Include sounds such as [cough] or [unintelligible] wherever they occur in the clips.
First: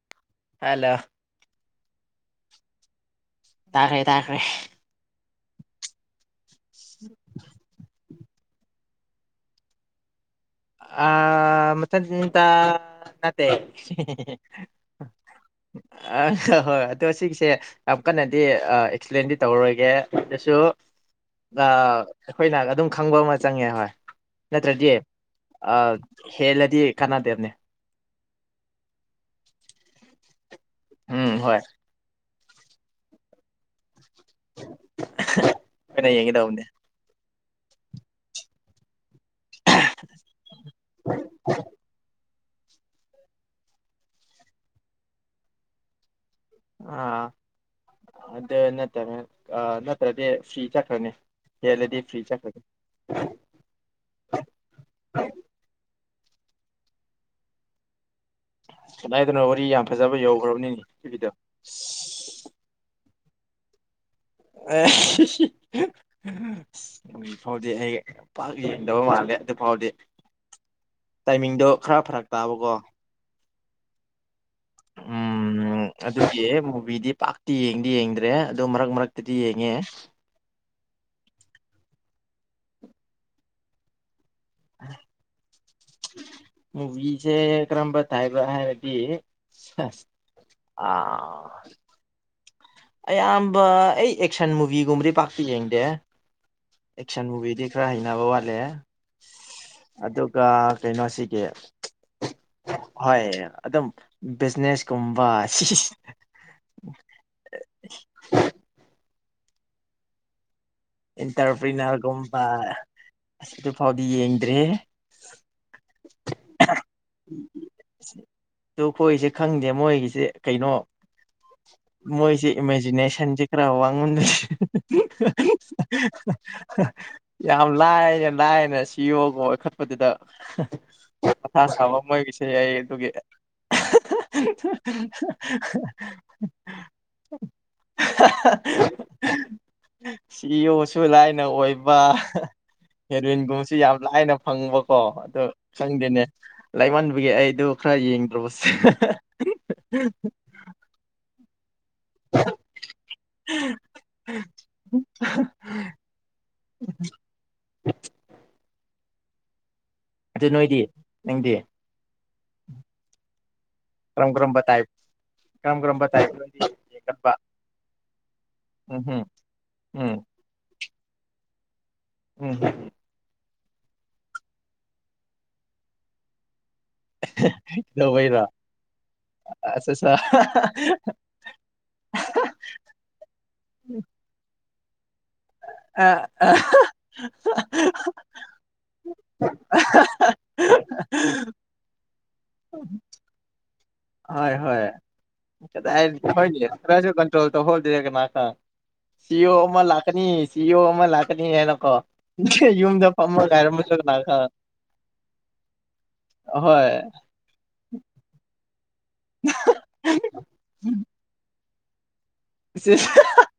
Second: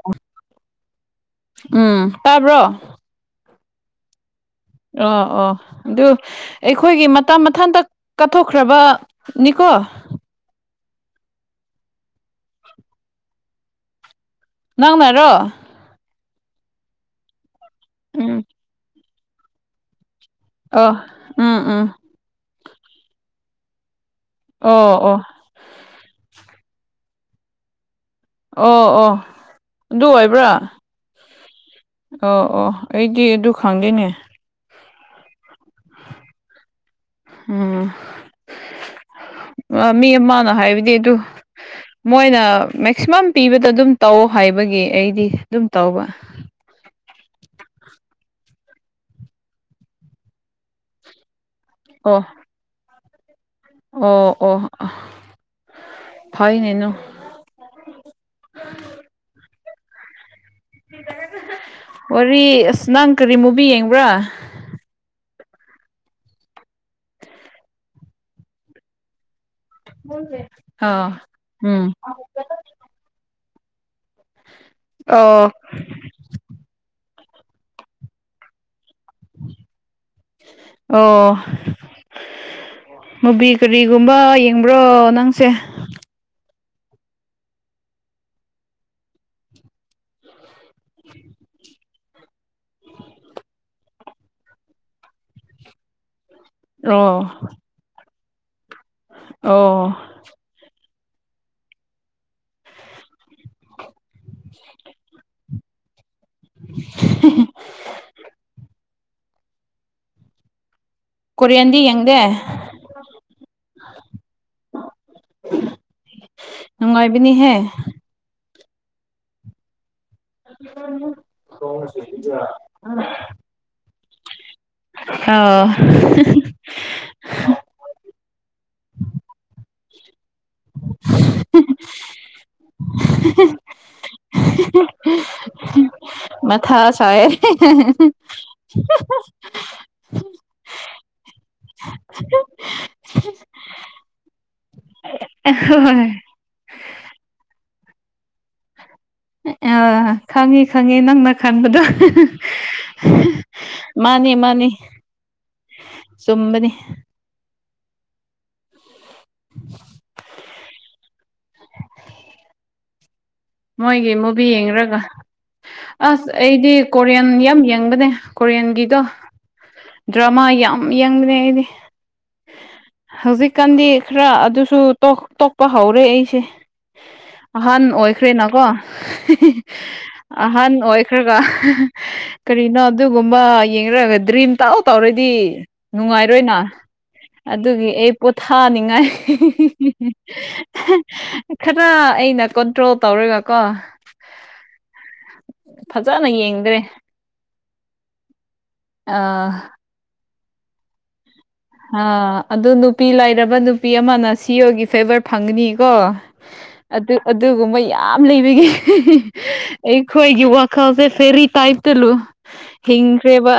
[unintelligible] ꯍꯂꫭ ꯎꯝ ꯇꯥꯕ꯭ꯔꯣ ꯇꯈ꯭ꯔꯦ ꯇꯈ꯭ꯔꯦ ꯑꯣ ꯑꯣ ꯑꯗꯨ ꯑꯩꯈꯣꯏꯒꯤ ꯃꯇ ꯃꯊꯟꯇ ꯀꯠꯊꯣꯛꯈ꯭ꯔꯕꯅꯤꯀꯣ ꯑꯊꯠꯇ ꯅꯠꯇꯦ ꯅꯪꯅꯔꯣ ꯑ ꯍꯣꯏ ꯑꯗꯣ ꯁꯤꯒꯤꯁꯦ ꯌꯥꯝ ꯀꯟꯅꯗꯤ ꯎꯝ ꯑꯦꯛꯁꯄ꯭ꯂꯦꯟꯗꯤ ꯇꯧꯔꯔꯣꯏꯒꯦ ꯁꯨ ꯑꯣ ꯎꯝ ꯎꯝ ꯑꯩꯈꯣꯏꯅ ꯑꯗꯨꯝ ꯈꯪꯕ ꯑꯃ ꯆꯪꯉꯦ ꯍꯣꯏ ꯑꯣ ꯅꯠꯇ꯭ꯔꯗꯤ ꯑꯣ ꯑ ꯍꯦꯜꯂꯗꯤ ꯀꯅꯗꯦꯕꯅꯦ ꯑꯣ ꯑꯣ ꯑꯗꯨ ꯑꯣꯏꯕ꯭ꯔꯥ ꯎꯝ ꯍꯣꯏ ꯑꯣ ꯑꯣ ꯑꯩꯗꯤ ꯗꯨ ꯈꯪꯗꯦꯅꯦ ꯑꯩꯅ ꯌꯦꯡꯒꯦ ꯇꯧꯕꯅꯦ ꯎꯝ ꯃꯤ ꯑꯃꯅ ꯍꯥꯏꯕꯗꯤ ꯑꯗꯨ ꯃꯣꯏꯅ ꯃꯦꯛꯁꯤꯃꯝ ꯄꯤꯕꯗ ꯑꯗꯨꯝ ꯇꯧ ꯍꯥꯏꯕꯒꯤ ꯑꯩꯗꯤ ꯑꯗꯨꯝ ꯇꯧꯕ ꯑꯥ ꯑꯗꯨ ꯅꯠꯇ ꯑ ꯅꯠꯇ꯭ꯔꯗꯤ ꯐꯤ ꯆꯠꯈ꯭ꯔꯅꯤ ꯀꯂꯗꯤ ꯑꯣ ꯐꯔꯤ ꯆꯠꯈꯔꯦ ꯑꯣ ꯑꯣ ꯐꯥꯏꯅꯦꯅꯨ ꯀꯅꯥꯏꯗꯅ ꯋꯥꯔꯤ ꯌꯥꯝ ꯐꯖꯕ ꯌꯧꯈ꯭ꯔꯕꯅꯤꯅꯦ ꯇꯤꯚꯤꯗ ꯋꯥꯔꯤ ꯑꯁ ꯅꯪ ꯀꯔꯤ ꯃꯨꯕꯤ ꯌꯦꯡꯕ꯭ꯔꯥ ꯑꯦ ꯍꯧꯖꯤ ꯐꯥꯎꯗꯤ ꯑꯩ ꯄꯥꯛ ꯌꯦꯡꯗꯕ ꯃꯥꯜꯂꯦ ꯑꯗꯨ ꯐꯥꯎꯗꯦ ꯑꯥ ꯇꯥꯏꯃꯤꯡꯗꯣ ꯎꯝ ꯈꯔ ꯐꯔꯛ ꯇꯕꯀꫭ ꯑꯣ ꯎꯝ ꯑꯗꯨꯒꯤ ꯃꯨꯚꯤꯗꯤ ꯄꯥꯛꯇꯤ ꯌꯦꯡꯗꯤ ꯌꯦꯡꯗ꯭ꯔꯦ ꯑꯗꯣ ꯃꯔꯛ ꯃꯔꯛꯇꯗꯤ ꯌꯦꯡꯉꯦ ꯑꯣ ꯃꯨꯕꯤ ꯀꯔꯤꯒꯨꯝꯕ ꯌꯦꯡꯕ꯭ꯔꯣ ꯅꯪꯁꯦ ꯃꯨꯕꯤꯁꯦ ꯀꯔꯝꯕ ꯇꯥꯏꯕ ꯍꯥꯏꯔꯗꯤ ꯑꯥ ꯑꯌꯥꯝꯕ ꯑꯩ ꯑꯦꯛꯁꯟ ꯃꯨꯚꯤꯒꯨꯝꯕꯗꯤ ꯄꯥꯛꯇꯥ ꯌꯦꯡꯗꯦ ꯑꯦꯛꯁꯟ ꯑꯣ ꯃꯨꯚꯤꯗꯤ ꯈꯔ ꯍꯩꯅꯕ ꯋꯥꯠꯂꯦ ꯑꯣ ꯑꯗꯨ ꯑꯥ ꯀꯩꯅꯣꯁꯤꯒꯤ ꯍꯣꯏ ꯑꯗꯨꯝ ꯕꯤꯖꯤꯅꯦꯁ ꯀꯨꯝꯕ [unintelligible] [unintelligible] ꯀꯣꯔꯤꯌꯟꯗꯤ ꯌꯦꯡꯗꯦ ꯏꯟꯇꯔꯄ꯭ꯔꯤꯅꯔꯒꯨꯝꯕ ꯑꯁꯤ ꯐꯥꯎꯗꯤ ꯌꯦꯡꯗ꯭ꯔꯦ ꯅꯨꯡꯉꯥꯏꯕꯤꯅꯤꯍꯦ ꯑꯗꯨ ꯈꯣꯏꯁꯦ ꯈꯪꯗꯦ ꯃꯣꯏꯒꯤꯁꯦ ꯀꯩꯅꯣ [unintelligible] ꯃꯣꯏꯁꯦ ꯏꯃꯦꯖꯤꯅꯦꯁꯟꯁꯤ ꯈꯔꯥ ꯋꯥꯡꯒꯟꯕꯁꯤ ꯑꯥꯎ [unintelligible] ꯌꯥꯝ ꯂꯥꯏꯅ ꯂꯥꯏꯅ ꯁꯤꯌꯣꯀꯣ ꯑꯣꯏꯈꯠꯄꯗꯨꯗ ꯃꯊꯥ ꯁꯥꯕ ꯃꯣꯏꯒꯤꯁꯦ ꯑꯩ ꯑꯗꯨꯒꯤ [unintelligible] ꯃꯊꯥ ꯁꯥꯏꯌꯦ [unintelligible] [unintelligible] ꯏꯌꯣꯁꯨ ꯂꯥꯏꯅ ꯑꯣꯏꯕ ꯍꯦꯔꯣꯏꯟꯒꯨꯝꯕꯁꯨ ꯌꯥꯝ ꯂꯥꯏꯅ ꯐꯪꯕꯀꯣ ꯑꯗꯣ ꯈꯪꯗꯦꯅꯦ ꯂꯩꯃꯟꯕꯒꯤ ꯑꯩꯗꯣ ꯈꯔ ꯌꯦꯡꯗ꯭ꯔꯕꯁꯦ ꯑꯥ ꯈꯪꯉꯤ ꯈꯪꯉꯤ ꯅꯪꯅ ꯈꯟꯕꯗꯣ [unintelligible] ꯃꯥꯅꯤ ꯃꯥꯅꯤ ꯆꯨꯝꯕꯅꯤ [unintelligible] [unintelligible] ꯑꯗꯨ ꯅꯣꯏꯗꯤ ꯅꯪꯗꯤ ꯃꯣꯏꯒꯤ ꯀꯔꯝ ꯃꯨꯕꯤ ꯀꯔꯝꯕ ꯇꯥꯏꯞ ꯌꯦꯡꯔꯒꯥ ꯀꯔꯝ ꯀꯔꯝꯕ ꯇꯥꯏꯞ ꯑꯁ ꯅꯣꯏꯗꯤ ꯑꯩꯗꯤ ꯀꯣꯔꯤꯌꯟ ꯌꯦꯡꯒꯟꯕ ꯌꯥꯝ ꯌꯦꯡꯕꯅꯦ ꯀꯣꯔꯤꯌꯟꯒꯤꯗꯣ ꯎꯝ ꯍꯝ ꯎꯝ ꯗ꯭ꯔꯥꯃꯥ ꯌꯥꯝ ꯌꯥꯡꯕꯅꯦ ꯑꯩꯗꯤ ꯎꯝ ꯍꯧꯖꯤꯛꯀꯥꯟꯗꯤ ꯈꯔ ꯑꯗꯨꯁꯨ ꯇꯣꯛꯄ ꯍꯧꯔꯦ ꯑꯩꯁꯦ ꯑꯍꯥꯟ ꯑꯣꯏ ꯀꯩꯗꯧꯕꯩꯔꯣ ꯈ꯭ꯔꯦꯅꯀꯣ ꯑꯠꯆꯥ ꯑꯠꯆꯥ ꯑꯍꯟ ꯑꯣꯏꯈ꯭ꯔꯒꯥ ꯀꯔꯤꯅꯣ ꯑꯗꯨꯒꯨꯝꯕ ꯌꯦꯡꯔꯒ ꯗ꯭ꯔꯤꯝ ꯇꯥꯎ ꯇꯧꯔꯗꯤ ꯑ ꯑ ꯅꯨꯡꯉꯥꯏꯔꯣꯏꯅ ꯑꯗꯨꯒꯤ ꯑꯩ ꯄꯣꯊꯥꯅꯤꯉꯥꯏ ꯈꯔ ꯑꯩꯅ ꯀꯣꯟꯇ꯭ꯔꯣꯜ ꯇꯧꯔꯒꯀꯣ ꯍꯣꯏ ꯍꯣꯏ ꯀꯗꯥꯏ ꯐꯖꯅ ꯌꯦꯡꯗ꯭ꯔꯦ [unintelligible] ꯀꯟ꯭ꯇꯔꯣꯜ ꯇꯧꯍꯧꯗꯦꯒꯥ ꯃꯥ ꯑꯥ ꯁꯤꯌꯣ ꯑꯃ ꯂꯥꯛ ꯥꯀꯥꯅꯤ ꯁꯤꯌꯣ ꯑꯃ ꯂꯥꯛꯀꯅꯤ ꯍꯥꯏꯅ ꯍꯥ ꯑꯗꯨ ꯅꯨꯄꯤ ꯂꯩꯏꯔꯕ ꯅꯨꯄꯤ ꯑꯃꯅ ꯀꯅꯥ ꯁꯤ ꯑꯣꯒꯤ ꯐꯦꯚꯔ ꯐꯪꯒꯅꯤꯀꯣ ꯍꯣꯏ ꯑꯗꯨ ꯑꯗꯨꯒꯨꯝꯕ ꯌꯥꯝ ꯂꯩꯕꯒꯤ ꯑꯩꯈꯣꯏꯒꯤ ꯋꯥꯈꯜꯁꯦ ꯐꯦꯔꯤ ꯇꯥꯏꯇꯥꯂꯨ ꯍꯤꯡꯈ꯭ꯔꯦꯕ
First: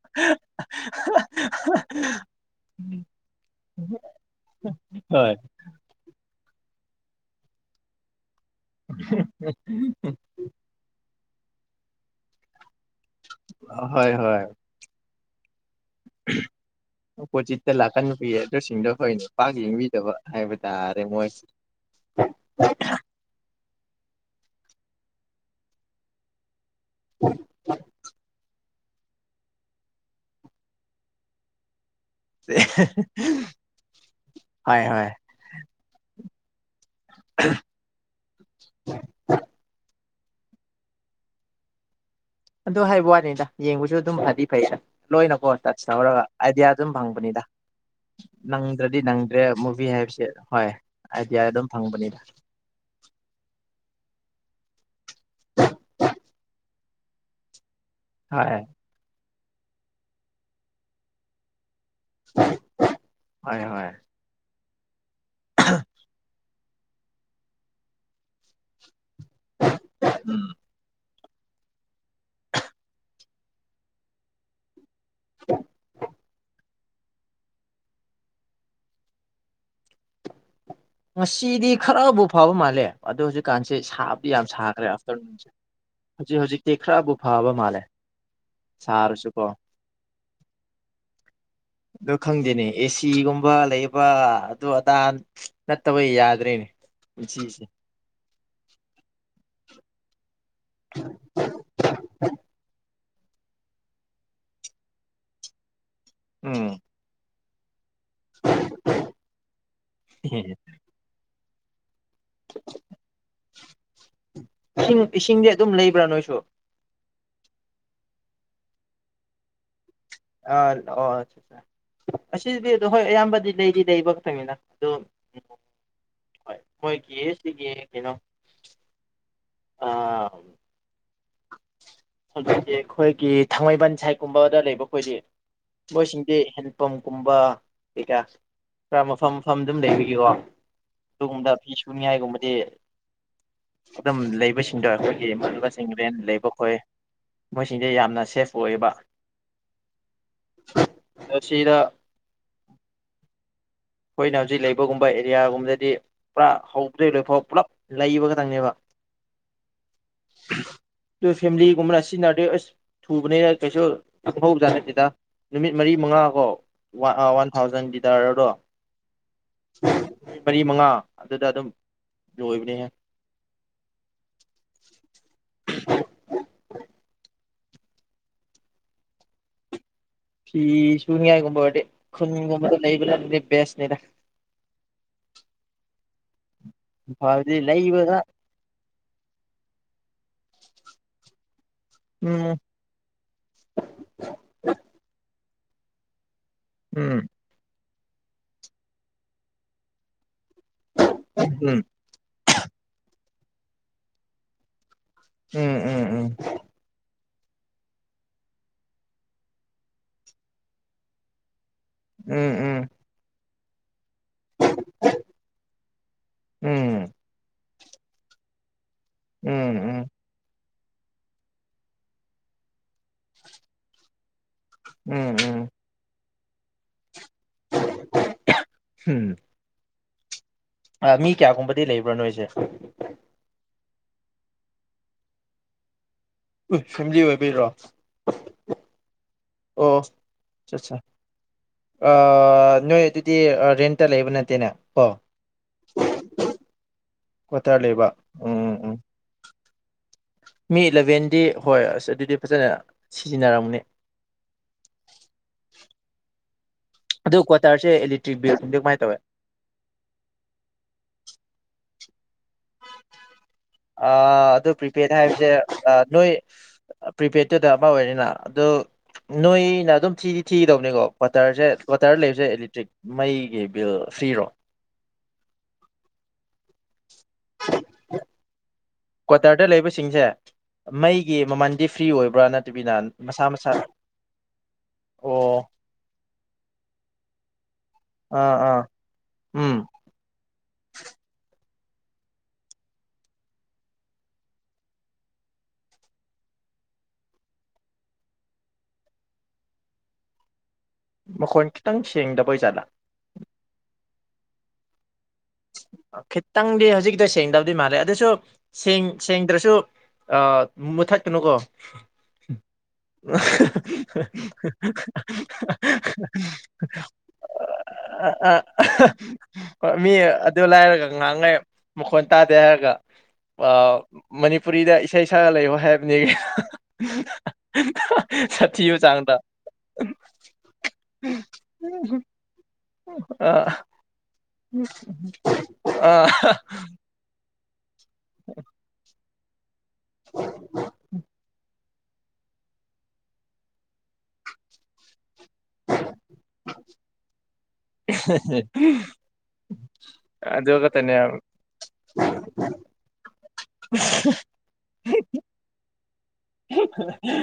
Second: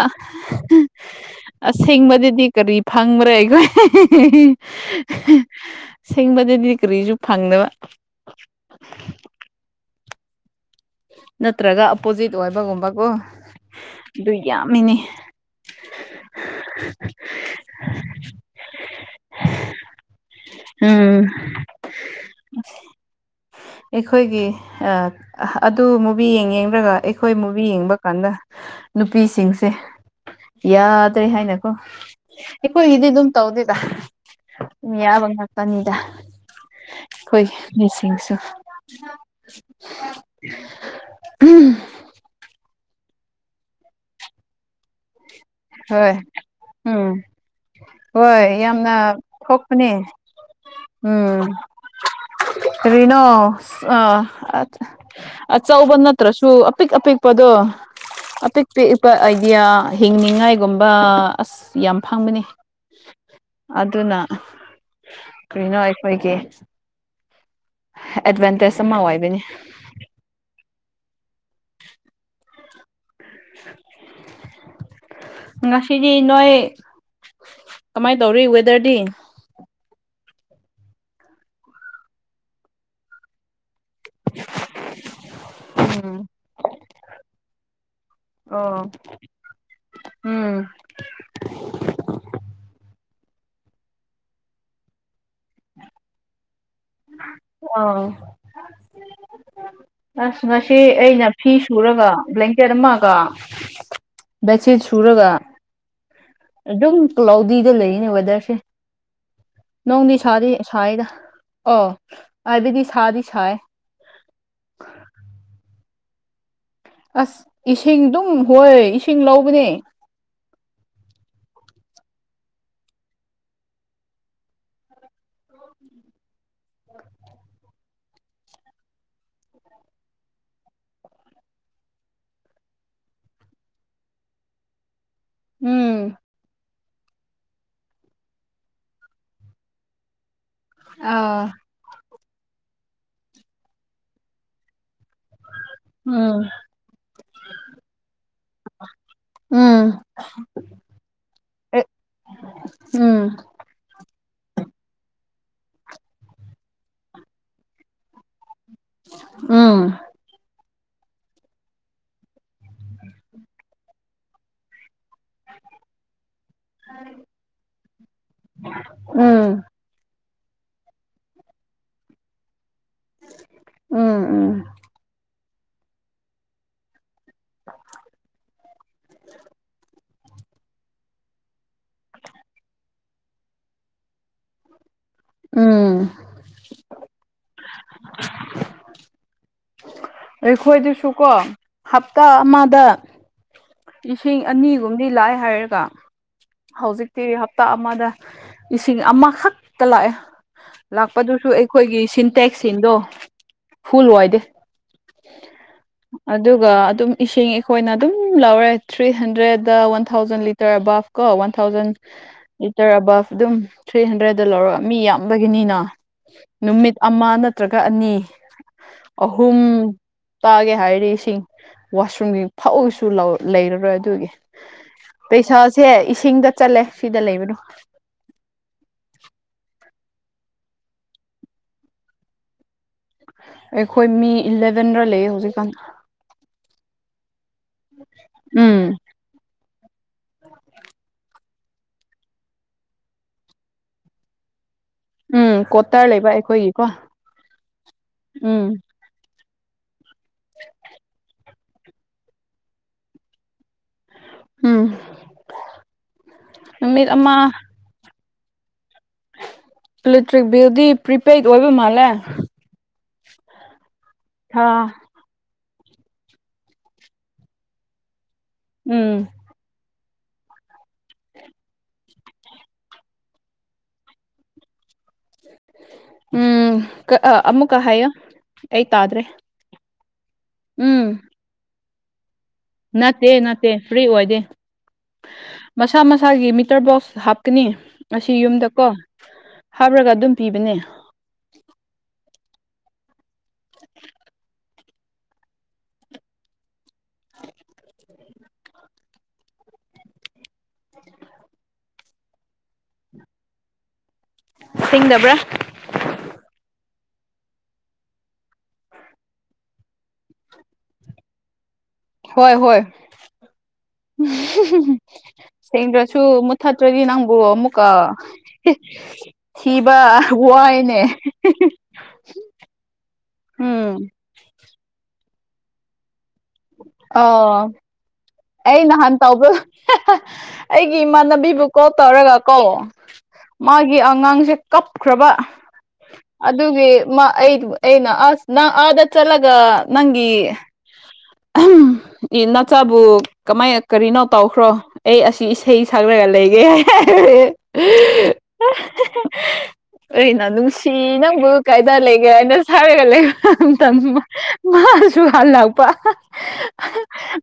ꯑꯁꯦꯡꯕꯗꯨꯗꯤ ꯀꯔꯤ ꯐꯪꯕ꯭ꯔꯥ ꯑꯩꯈꯣꯏ ꯍꯣꯏ ꯁꯦꯡꯕꯗꯗꯤ ꯀꯔꯤꯁꯨ ꯐꯪꯗꯕ [unintelligible] ꯅꯠꯇ꯭ꯔꯒ ꯑꯄꯣꯖꯤꯠ ꯑꯣꯏꯕꯒꯨꯝꯕꯀꯣ ꯍꯣꯏ ꯍꯣꯏ ꯑꯥꯝꯃꯤꯅꯤ ꯑꯣꯄꯣꯖꯤꯠꯇ ꯂꯥꯛꯀꯟ ꯅꯨꯄꯤ ꯑꯗꯨꯁꯤꯡꯗꯣ ꯑꯈꯣꯏ ꯅꯨꯄꯥꯒꯤ ꯌꯦꯡꯕꯤꯗꯕ ꯍꯥꯏꯕ ꯇꯥꯔꯦ ꯎꯝ ꯃꯣꯏꯁ [unintelligible] ꯑꯩꯈꯣꯏꯒꯤ ꯑꯗꯨ ꯃꯨꯚꯤ ꯌꯦꯡ ꯌꯦꯡꯔꯒ ꯑꯩꯈꯣꯏ ꯅꯨꯄꯤ ꯌꯦꯡꯕ ꯀꯥꯟꯗ ꯅꯨꯄꯤꯁꯤꯡꯁꯦ ꯌꯥꯗ꯭ꯔꯦ ꯍꯥꯏꯅꯀꯣ ꯑꯩꯈꯣꯏꯒꯤꯗꯤ ꯑꯗꯨꯝ ꯇꯧꯗꯦꯗ ꯍꯣꯏ ꯍꯣꯏ ꯌꯥꯕ ꯉꯥꯛꯇꯅꯤꯗ ꯑꯈ‌ꯣꯏ ꯃꯤꯁꯤꯡꯁꯨ [unintelligible] ꯑꯗꯨ ꯍꯥꯏꯕ ꯋꯥꯅꯤꯗ ꯌꯦꯡꯕꯁꯨ ꯑꯗꯨꯝ ꯐꯩꯗꯤ ꯐꯩꯗ ꯂꯣꯏꯅ ꯑꯣ ꯇꯠꯖ ꯍꯣꯏ ꯇꯧꯔꯒ ꯑꯥꯏꯗꯤꯌꯥ ꯑꯗꯨꯝ ꯎꯝ ꯐꯪꯕꯅꯤꯗ ꯍꯣꯏ ꯌꯥꯝꯅ ꯅꯪꯗ꯭ꯔꯗꯤ ꯅꯪꯗ꯭ꯔꯦ ꯃꯨꯚꯤ ꯊꯣꯛꯄꯅꯦ ꯍꯥꯏꯕꯁꯦ ꯍꯣꯏ ꯑꯥꯏꯗꯤꯌꯥ ꯎꯝ ꯑꯗꯨꯝ ꯐꯪꯕꯅꯤꯗ ꯀꯔꯤꯅꯣ ꯑꯁ ꯑꯥ ꯑꯆꯥ ꯑꯆꯧꯕ ꯅꯠꯇ꯭ꯔꯁꯨ ꯑꯄꯤꯛ ꯑꯄꯤꯛꯄꯗꯣ ꯍꯣꯏ ꯑꯄꯤꯛ ꯄꯤꯛꯄ ꯑꯥꯏꯗꯤꯌꯥ ꯍꯤꯡꯅꯤꯡꯉꯥꯏꯒꯨꯝꯕ ꯑꯁ ꯌꯥꯝ ꯐꯪꯕꯅꯤ ꯍꯣꯏ ꯍꯣꯏ ꯑꯗꯨꯅ ꯀꯔꯤꯅꯣ ꯑꯩꯈꯣꯏꯒꯤ ꯑꯦꯗꯚꯦꯟꯇꯦꯖ ꯑꯃ ꯑꯣꯏꯕꯅꯤ ꯎꯝ ꯉꯁꯤꯗꯤ ꯅꯣꯏ ꯀꯃꯥꯏ ꯇꯧꯔꯤ ꯋꯦꯗꯔꯗꯤ ꯉꯁꯤꯗꯤ ꯈꯔꯕꯨꯥ ꯐꯕ ꯃꯥꯜꯂꯦ ꯑꯗꯣ ꯍꯨꯖꯤꯛ ꯀꯥꯟꯁꯦ ꯁꯥꯕꯗꯤ ꯌꯥꯝ ꯁꯥꯈ꯭ꯔꯦ ꯑꯥꯐꯇꯔꯅꯨꯟꯁꯦ ꯎꯝ ꯍꯧꯖꯤꯛ ꯍꯧꯖꯤꯛꯇꯤ ꯈꯔꯕꯨ ꯐꯕ ꯃꯥꯜꯂꯦ ꯑꯣ ꯁꯥꯔꯁꯨꯀꯣ ꯎꯝ ꯑꯗ‌ꯣ ꯈꯪꯗꯦꯅꯦ ꯑꯦꯁꯤꯒꯨꯝꯕ ꯂꯩꯕ ꯑꯗꯨ ꯑꯗꯥ ꯅꯠꯇꯕ ꯌꯥꯗ꯭ꯔꯦꯅꯦ ꯄꯨꯟꯁꯤꯁꯦ ꯑꯪ ꯑꯁ ꯉꯁꯤ ꯑꯩꯅ ꯐꯤ ꯁꯨꯔꯒ ꯕ꯭ꯂꯦꯡꯀꯦꯠ ꯑꯃ ꯀ ꯕꯦꯠꯁꯤꯠ ꯁꯨꯔꯒ ꯎꯝ ꯑꯗꯨꯝ ꯀ꯭ꯂꯥꯎꯗꯤꯗ ꯂꯩꯔꯤꯅꯦ ꯋꯦꯗꯔꯁꯦ ꯅꯣꯡꯗꯤ ꯁꯥꯗꯤ ꯁꯥꯏꯌ‌ꯦꯗ ꯑ‌ꯣ ꯍꯥꯏꯕꯗꯤ ꯁꯥꯗꯤ ꯁꯥꯏ ꯏꯁꯤꯡ ꯏꯁꯤꯡꯗꯤ ꯑꯗꯨꯝ ꯂꯩꯕ꯭ꯔꯥ ꯅꯣꯏꯁꯨ ꯑꯁ ꯏꯁꯤꯡ ꯑꯗꯨꯝ ꯍꯣꯏ ꯏꯁꯤꯡ ꯂꯧꯕꯅꯦ ꯑ ꯑꯣ ꯑꯁꯤꯗꯤ ꯑꯗꯣ ꯍꯣꯏ ꯑꯌꯥꯝꯕꯗꯤ ꯂꯩꯗꯤ ꯂꯩꯕ ꯈꯛꯇꯅꯤꯅ ꯑꯗ‌ꯣ ꯎꯝ ꯍꯣꯏ ꯃ‌ꯣꯏꯒꯤ ꯁꯤꯒꯤ ꯀꯩꯅꯣ ꯑ ꯍꯧꯖꯤꯛꯗꯤ ꯑꯩꯈꯣꯏꯒꯤ ꯊꯥꯡꯃꯩꯕꯟ ꯁꯥꯏꯠꯀꯨꯝꯕꯗ ꯂꯩꯕ ꯑꯩꯈꯣꯏꯗꯤ ꯎꯝ ꯃꯣꯏꯁꯤꯡꯗꯤ ꯍ‌ꯦꯟ ꯄꯝ ꯀꯨꯝꯕ ꯀꯩꯀꯥ ꯈꯔ ꯃꯐꯝ ꯃꯐꯝ ꯗꯨꯝ ꯂꯩꯕꯒꯤꯀꯣ ꯑꯗꯨꯒꯨꯝꯕ ꯑꯥ ꯐꯤ ꯁꯨꯅꯤꯉꯥꯏꯒꯨꯝꯕꯗꯤ ꯑꯗꯨꯝ ꯂꯩꯕꯁꯤꯡꯗꯣ ꯑꯩꯈꯣꯏꯒꯤ ꯔꯦꯟ ꯂꯩꯕ ꯎꯝ ꯈꯣꯏ ꯃꯣꯏꯁꯤꯡꯁꯦ ꯌꯥꯝꯅ ꯁꯦꯐ ꯑꯣꯏꯌꯦꯕ ꯎꯝ ꯑꯁꯤꯗ ꯎꯝ ꯑꯩꯈꯣꯏꯅ ꯍꯧꯖꯤꯛ ꯂꯩꯕꯒꯨꯝꯕ ꯑꯦꯔꯤꯌꯥꯒꯨꯝꯕꯗꯗꯤ ꯄꯨꯔꯥ ꯍꯧꯕꯗꯩ ꯂꯣꯏꯐꯥꯎ ꯄꯨꯂꯞ ꯂꯩꯕ ꯈꯛꯇꯪꯅꯦꯕ ꯎꯝ ꯑꯗꯨ ꯐꯦꯃꯤꯂꯤꯒꯨꯝꯕꯅ ꯁꯤꯖꯤꯟꯅꯔꯗꯤ ꯑꯁ ꯊꯨꯕꯅꯤꯅ ꯀꯩꯁꯨ ꯈꯪꯍꯧꯕꯖꯥꯠ ꯅꯠꯇꯦꯗ ꯅꯨꯃꯤꯠ ꯃꯔꯤ ꯃꯉꯥꯀꯣ ꯋꯥ ꯋꯥꯟ ꯊꯥꯎꯖꯟ ꯂꯤꯇꯔꯗꯣ ꯎꯝ ꯃꯔꯤ ꯃꯉꯥ ꯑꯗꯨꯗ ꯑꯗꯨꯝ ꯂꯣꯏꯕꯅꯦꯍꯦ ꯎꯝ ꯎꯝ [unintelligible] [unintelligible] ꯐꯤ ꯁꯨꯅꯤꯡꯉꯥꯏꯒꯨꯝꯕ ꯑꯣꯏꯔꯗꯤ ꯈꯨꯟꯒꯨꯝꯕꯗ ꯂꯩꯕꯅꯗꯤ ꯕꯦꯁꯅꯤꯗ ꯎꯝ ꯝ ꯐꯗꯤ ꯂꯩꯕꯗ ꯑꯩꯈꯣꯏꯗꯨꯁꯨ ꯀꯣ ꯍꯞꯇꯥ ꯎꯝ ꯑꯃꯗ ꯂꯤꯁꯤꯡ ꯑꯅꯤꯒꯨꯝꯕꯗꯤ ꯂꯥꯛꯑꯦ ꯍꯥꯏꯔꯒ ꯎꯝ ꯍꯧꯖꯤꯛꯇꯤ ꯍꯞꯇꯥ ꯑꯃꯗ ꯏꯁꯤꯡ ꯑꯃꯈꯛꯇ ꯂꯥꯛꯑꯦ ꯂꯥꯛꯄꯗꯨꯁꯨ ꯎꯝ ꯑꯩꯈꯣꯏꯒꯤ ꯁꯤꯟꯇꯦꯛꯁꯤꯡꯗꯣ ꯐꯨꯜ ꯑꯣꯏꯗꯦ ꯎꯝ ꯎꯝ ꯎꯝ ꯑꯗꯨꯒ ꯑꯗꯨꯝ ꯏꯁꯤꯡ ꯑꯩꯈꯣꯏꯅ ꯑꯗꯨꯝ ꯂꯧꯔꯦ three hundred one thousand litre ꯑꯕꯥꯞ ꯀꯣ one thousand um um litre ꯑꯕꯞ ꯑꯗꯨꯝ ꯊ꯭ꯔꯤ ꯍꯟꯗ꯭ꯔꯦꯗ ꯂꯧꯔꯒ ꯃꯤ ꯌꯥꯝꯕꯗꯒꯤꯅꯤꯅ ꯅꯨꯃꯤꯠ ꯎꯝ ꯑꯃ ꯅꯠꯇ꯭ꯔꯒ ꯑꯅꯤ ꯎꯝ ꯑꯍꯨꯝ ꯎꯝ ꯇꯥꯒꯦ ꯍꯥꯏꯔꯤ ꯏꯁꯤꯡ ꯋꯥꯁꯔꯨꯝꯒꯤ ꯐꯛꯑꯣꯁꯨ ꯂꯩꯔꯔꯣꯏ ꯑꯗꯨꯒꯤ ꯎꯝ ꯄꯩꯁꯥ ꯎꯝ ꯁꯦ ꯏꯁꯤꯡꯗ ꯆꯠꯂꯦ ꯁꯤꯗ ꯂꯩꯕꯅꯣ ꯎꯝ ꯃꯤ ꯀꯌꯥꯒꯨꯝꯕꯗꯤ ꯂꯩꯕ꯭ꯔꯥ ꯅꯣꯏꯁꯦ ꯑꯩꯈꯣꯏ ꯃꯤ ꯏꯂꯚꯦꯟꯗ ꯂꯩꯌꯦ ꯍꯧꯖꯤꯛꯀꯥꯟ ꯎ ꯐꯦꯃꯤꯂꯤ ꯑꯣꯏꯕꯤꯔꯣ ꯎꯝ ꯑꯣ ꯑ ꯑꯆꯥ ꯅꯣꯏ ꯑꯗꯨꯗꯤ ꯔꯦꯟꯇ ꯂꯩꯕ ꯅꯠꯇꯦꯅꯦ ꯑꯣ ꯎꯝ ꯀ꯭ꯋꯥꯇꯔ ꯂꯩꯕ ꯑꯩꯈꯣꯏꯒꯤꯀꯣ ꯀ꯭ꯋꯥꯇꯥꯔ ꯂꯩꯕ ꯎꯝ ꯎꯝ ꯎꯝ ꯃꯤ ꯏꯂꯚꯦꯟꯗꯤ ꯍꯣꯏ ꯑꯁ ꯑꯗꯨꯗꯤ ꯐꯖꯅ ꯁꯤꯖꯤꯟꯅꯔꯝꯅꯤ ꯎꯝ ꯅꯨꯃꯤꯠ ꯑꯃ ꯑꯗꯨ ꯀ꯭ꯋꯥꯇꯥꯔꯁꯦ ꯏꯂꯦꯛꯇ꯭ꯔꯤꯛ ꯜꯗꯤ ꯀꯃꯥꯏꯅ ꯇꯧꯦ ꯏꯂꯦꯛꯇ꯭ꯔꯤꯛ ꯕꯤꯜꯗꯤ ꯄ꯭ꯔꯤꯄꯦꯗ ꯑꯣꯏꯕ ꯃꯥꯜꯂꯦ ꯊꯥ ꯑꯗꯨ ꯄ꯭ꯔꯤꯄꯦꯗ ꯍꯥꯏꯕꯁꯦ ꯅꯣꯏ ꯄ꯭ꯔꯤꯄꯦꯗꯠꯇꯨꯗ ꯑꯃ ꯑꯣꯏꯔꯤꯅ ꯑꯗꯣ ꯎꯝ ꯅꯣꯏꯅ ꯑꯗꯨꯝ ꯊꯤꯗꯤ ꯊꯤꯗꯧꯅꯤꯀꯣ ꯋꯥꯇꯔꯁꯦ ꯇꯔ ꯂꯩꯕꯁꯦ ꯑꯦꯂꯦꯛꯇ꯭ꯔꯤꯛ ꯃꯩꯒꯤ ꯕꯤꯜ ꯐ꯭ꯔꯤꯔꯣ ꯎꯝ ꯑꯃꯨꯛꯀ ꯍꯥꯏꯌꯣ ꯑꯩ ꯇꯥꯗ꯭ꯔꯦ ꯗꯇꯔꯗ ꯂꯩꯕꯁꯤꯡꯁꯦ ꯎꯝ ꯃꯩꯒꯤ ꯃꯃꯜꯗꯤ ꯐ꯭ꯔꯤ ꯑꯣꯏꯕ꯭ꯔꯥ ꯅꯠꯇ ꯅꯠꯇꯦ ꯅꯠꯇꯦ ꯐ꯭ꯔꯤ ꯑꯣꯏꯗꯦ ꯑꯣ ꯃꯁꯥ ꯃꯁꯥꯒꯤ ꯃꯤꯇꯔ ꯕꯣꯛꯁ ꯍꯥꯞꯀꯅꯤ ꯑꯁꯤ ꯑꯥ ꯌꯨꯝꯗ ꯑꯥ ꯀꯣ ꯎꯝ ꯍꯥꯞꯔꯒ ꯑꯗꯨꯝ ꯄꯤꯕꯅꯦ ꯃꯈꯣꯟ ꯈꯤꯇꯪ ꯁꯦꯡꯗꯕ ꯖꯥꯠꯂ ꯊꯁꯤꯡꯗꯕ꯭ꯔꯥ ꯈꯤꯇꯪꯗꯤ ꯍꯧꯖꯤꯛꯀꯤꯗ ꯁꯦꯡꯗꯕꯗꯤ ꯃꯥꯜꯂꯦ ꯑꯗꯨꯁꯨ ꯁꯦꯡꯗ꯭ꯔꯁꯨ ꯑ ꯃꯨꯊꯠ ꯀꯅꯨꯀꯣ ꯍꯣꯏ ꯍꯣꯏ [unintelligible] ꯁꯦꯡꯗ꯭ꯔꯁꯨ ꯃꯨꯠꯊꯠꯇ꯭ꯔꯗꯤ ꯅꯪꯕꯨ ꯑꯃꯨꯛꯀ ꯑ ꯊꯤꯕ ꯃꯤ ꯑꯗꯨ ꯋꯥꯏꯅꯦ ꯂꯥꯏꯔꯒ ꯉꯍꯥꯡꯉꯩ ꯃꯈꯣꯟ ꯇꯥꯗꯦ ꯍꯥꯏꯔꯒ ꯑ ꯎꯝ ꯃꯅꯤꯄꯨꯔꯤꯗ ꯏꯁꯩ ꯏꯁꯥꯒ ꯂꯩꯌꯣ ꯍꯥꯏꯕꯅꯦ ꯑꯣ ꯑꯩ ꯁꯥꯊꯤꯕ ꯅꯍꯥꯟ ꯆꯥꯡꯗ ꯇꯥꯎꯕ ꯑꯩꯒꯤ ꯏꯃꯥꯟꯅꯕꯤꯕꯨ ꯀꯣ ꯇꯧꯔꯒ ꯀꯣ ꯑ ꯒꯤ ꯑꯉꯥꯡꯁꯦ ꯀꯞꯈ꯭ꯔꯕ ꯑꯥ ꯑꯗꯨꯒꯤ ꯃꯥ ꯑꯩꯩꯅ ꯅꯗ ꯆꯂꯒ ꯅꯪꯒꯤ ꯎ ꯏ ꯅꯆꯥꯕꯨ ꯀꯃꯥꯏ ꯀꯔꯤꯅꯣ ꯇꯧꯈ꯭ꯔꯣ ꯑꯩ ꯑꯁꯤ ꯏꯁꯩ ꯁꯛꯔꯒ ꯂꯩꯒꯦ [inaudible] ꯑꯩꯅ ꯑꯗꯨ ꯅꯨꯡꯁꯤ ꯈꯛꯇꯅꯦ ꯅꯪꯕꯨ ꯀꯥꯏꯗ ꯂꯩꯒꯦ ꯍꯥꯏꯅ ꯁꯥꯔꯒ ꯂꯩꯍꯧ ꯃꯇꯝ ꯃꯥꯁꯨ ꯍꯜꯂꯛꯄ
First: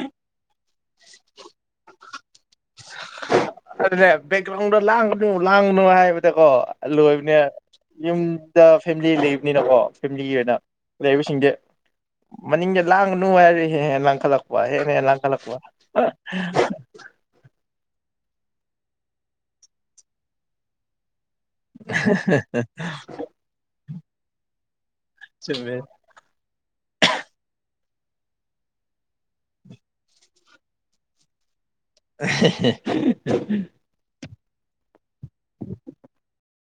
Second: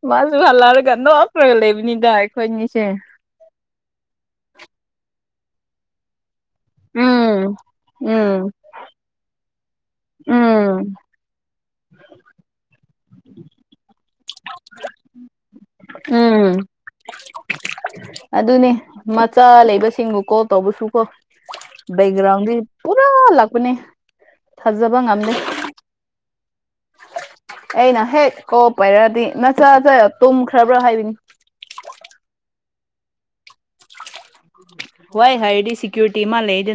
ꯃꯥꯁꯨ ꯍꯥꯂꯥꯔꯒꯥ ꯅꯣꯛꯇꯒ ꯂꯩꯕꯅꯤꯗ ꯑꯩꯈꯣꯏꯅꯤꯁꯦ ꯑꯗꯨꯅꯦ ꯕꯦꯛꯒ꯭ꯔꯥꯎꯟꯗ ꯂꯥꯡꯒꯅꯨ ꯂꯥꯡꯒꯅꯨ ꯍꯥꯏꯕꯗꯒꯣ ꯑꯥꯂꯣꯏꯕꯅꯦ ꯎꯝ ꯎꯝ ꯌꯨꯝꯗ ꯐꯦꯃꯤꯂꯤ ꯂꯩꯕꯅꯤꯅꯀꯣ ꯐꯦꯃꯤꯂꯤꯒꯤ ꯑꯣꯏꯅ ꯎꯝ ꯂꯩꯕꯁꯤꯡꯗꯤ ꯃꯅꯤꯡꯗ ꯂꯥꯡꯒꯅꯨ ꯍꯥꯏꯔꯤ ꯍꯦꯟꯅ ꯂꯥꯡ ꯈꯠꯂꯛꯄꯥ ꯍꯦꯟꯅ ꯍꯦꯟꯅ ꯂꯥꯡꯈꯠꯂꯛꯄ ꯎꯝ ꯑꯗꯨꯅꯦ ꯃꯆꯥ ꯂꯩꯕꯁꯤꯡꯕꯨ ꯀꯣꯜ ꯇꯧꯕꯁꯨꯀꯣ ꯕꯦꯛꯒ꯭ꯔꯥꯎꯟꯗꯤ ꯄꯨꯔꯥ ꯂꯥꯛꯄꯅꯦ ꯊꯥꯖꯕ ꯉꯝꯗꯦ ꯆꯨꯝꯃꯦ ꯑꯦꯅ ꯍꯦꯠ ꯀꯣ ꯄꯥꯏꯔꯛꯑꯗꯤ ꯅꯆꯥꯗ ꯇꯨꯝꯈ꯭ꯔꯕ꯭ꯔꯥ ꯍꯥꯏꯕꯅꯤ [unintelligible] ꯍꯣꯏ ꯍꯥꯏꯗꯤ ꯁꯀ꯭ꯌꯨꯔꯤꯇꯤ ꯃꯥ ꯂꯩꯗ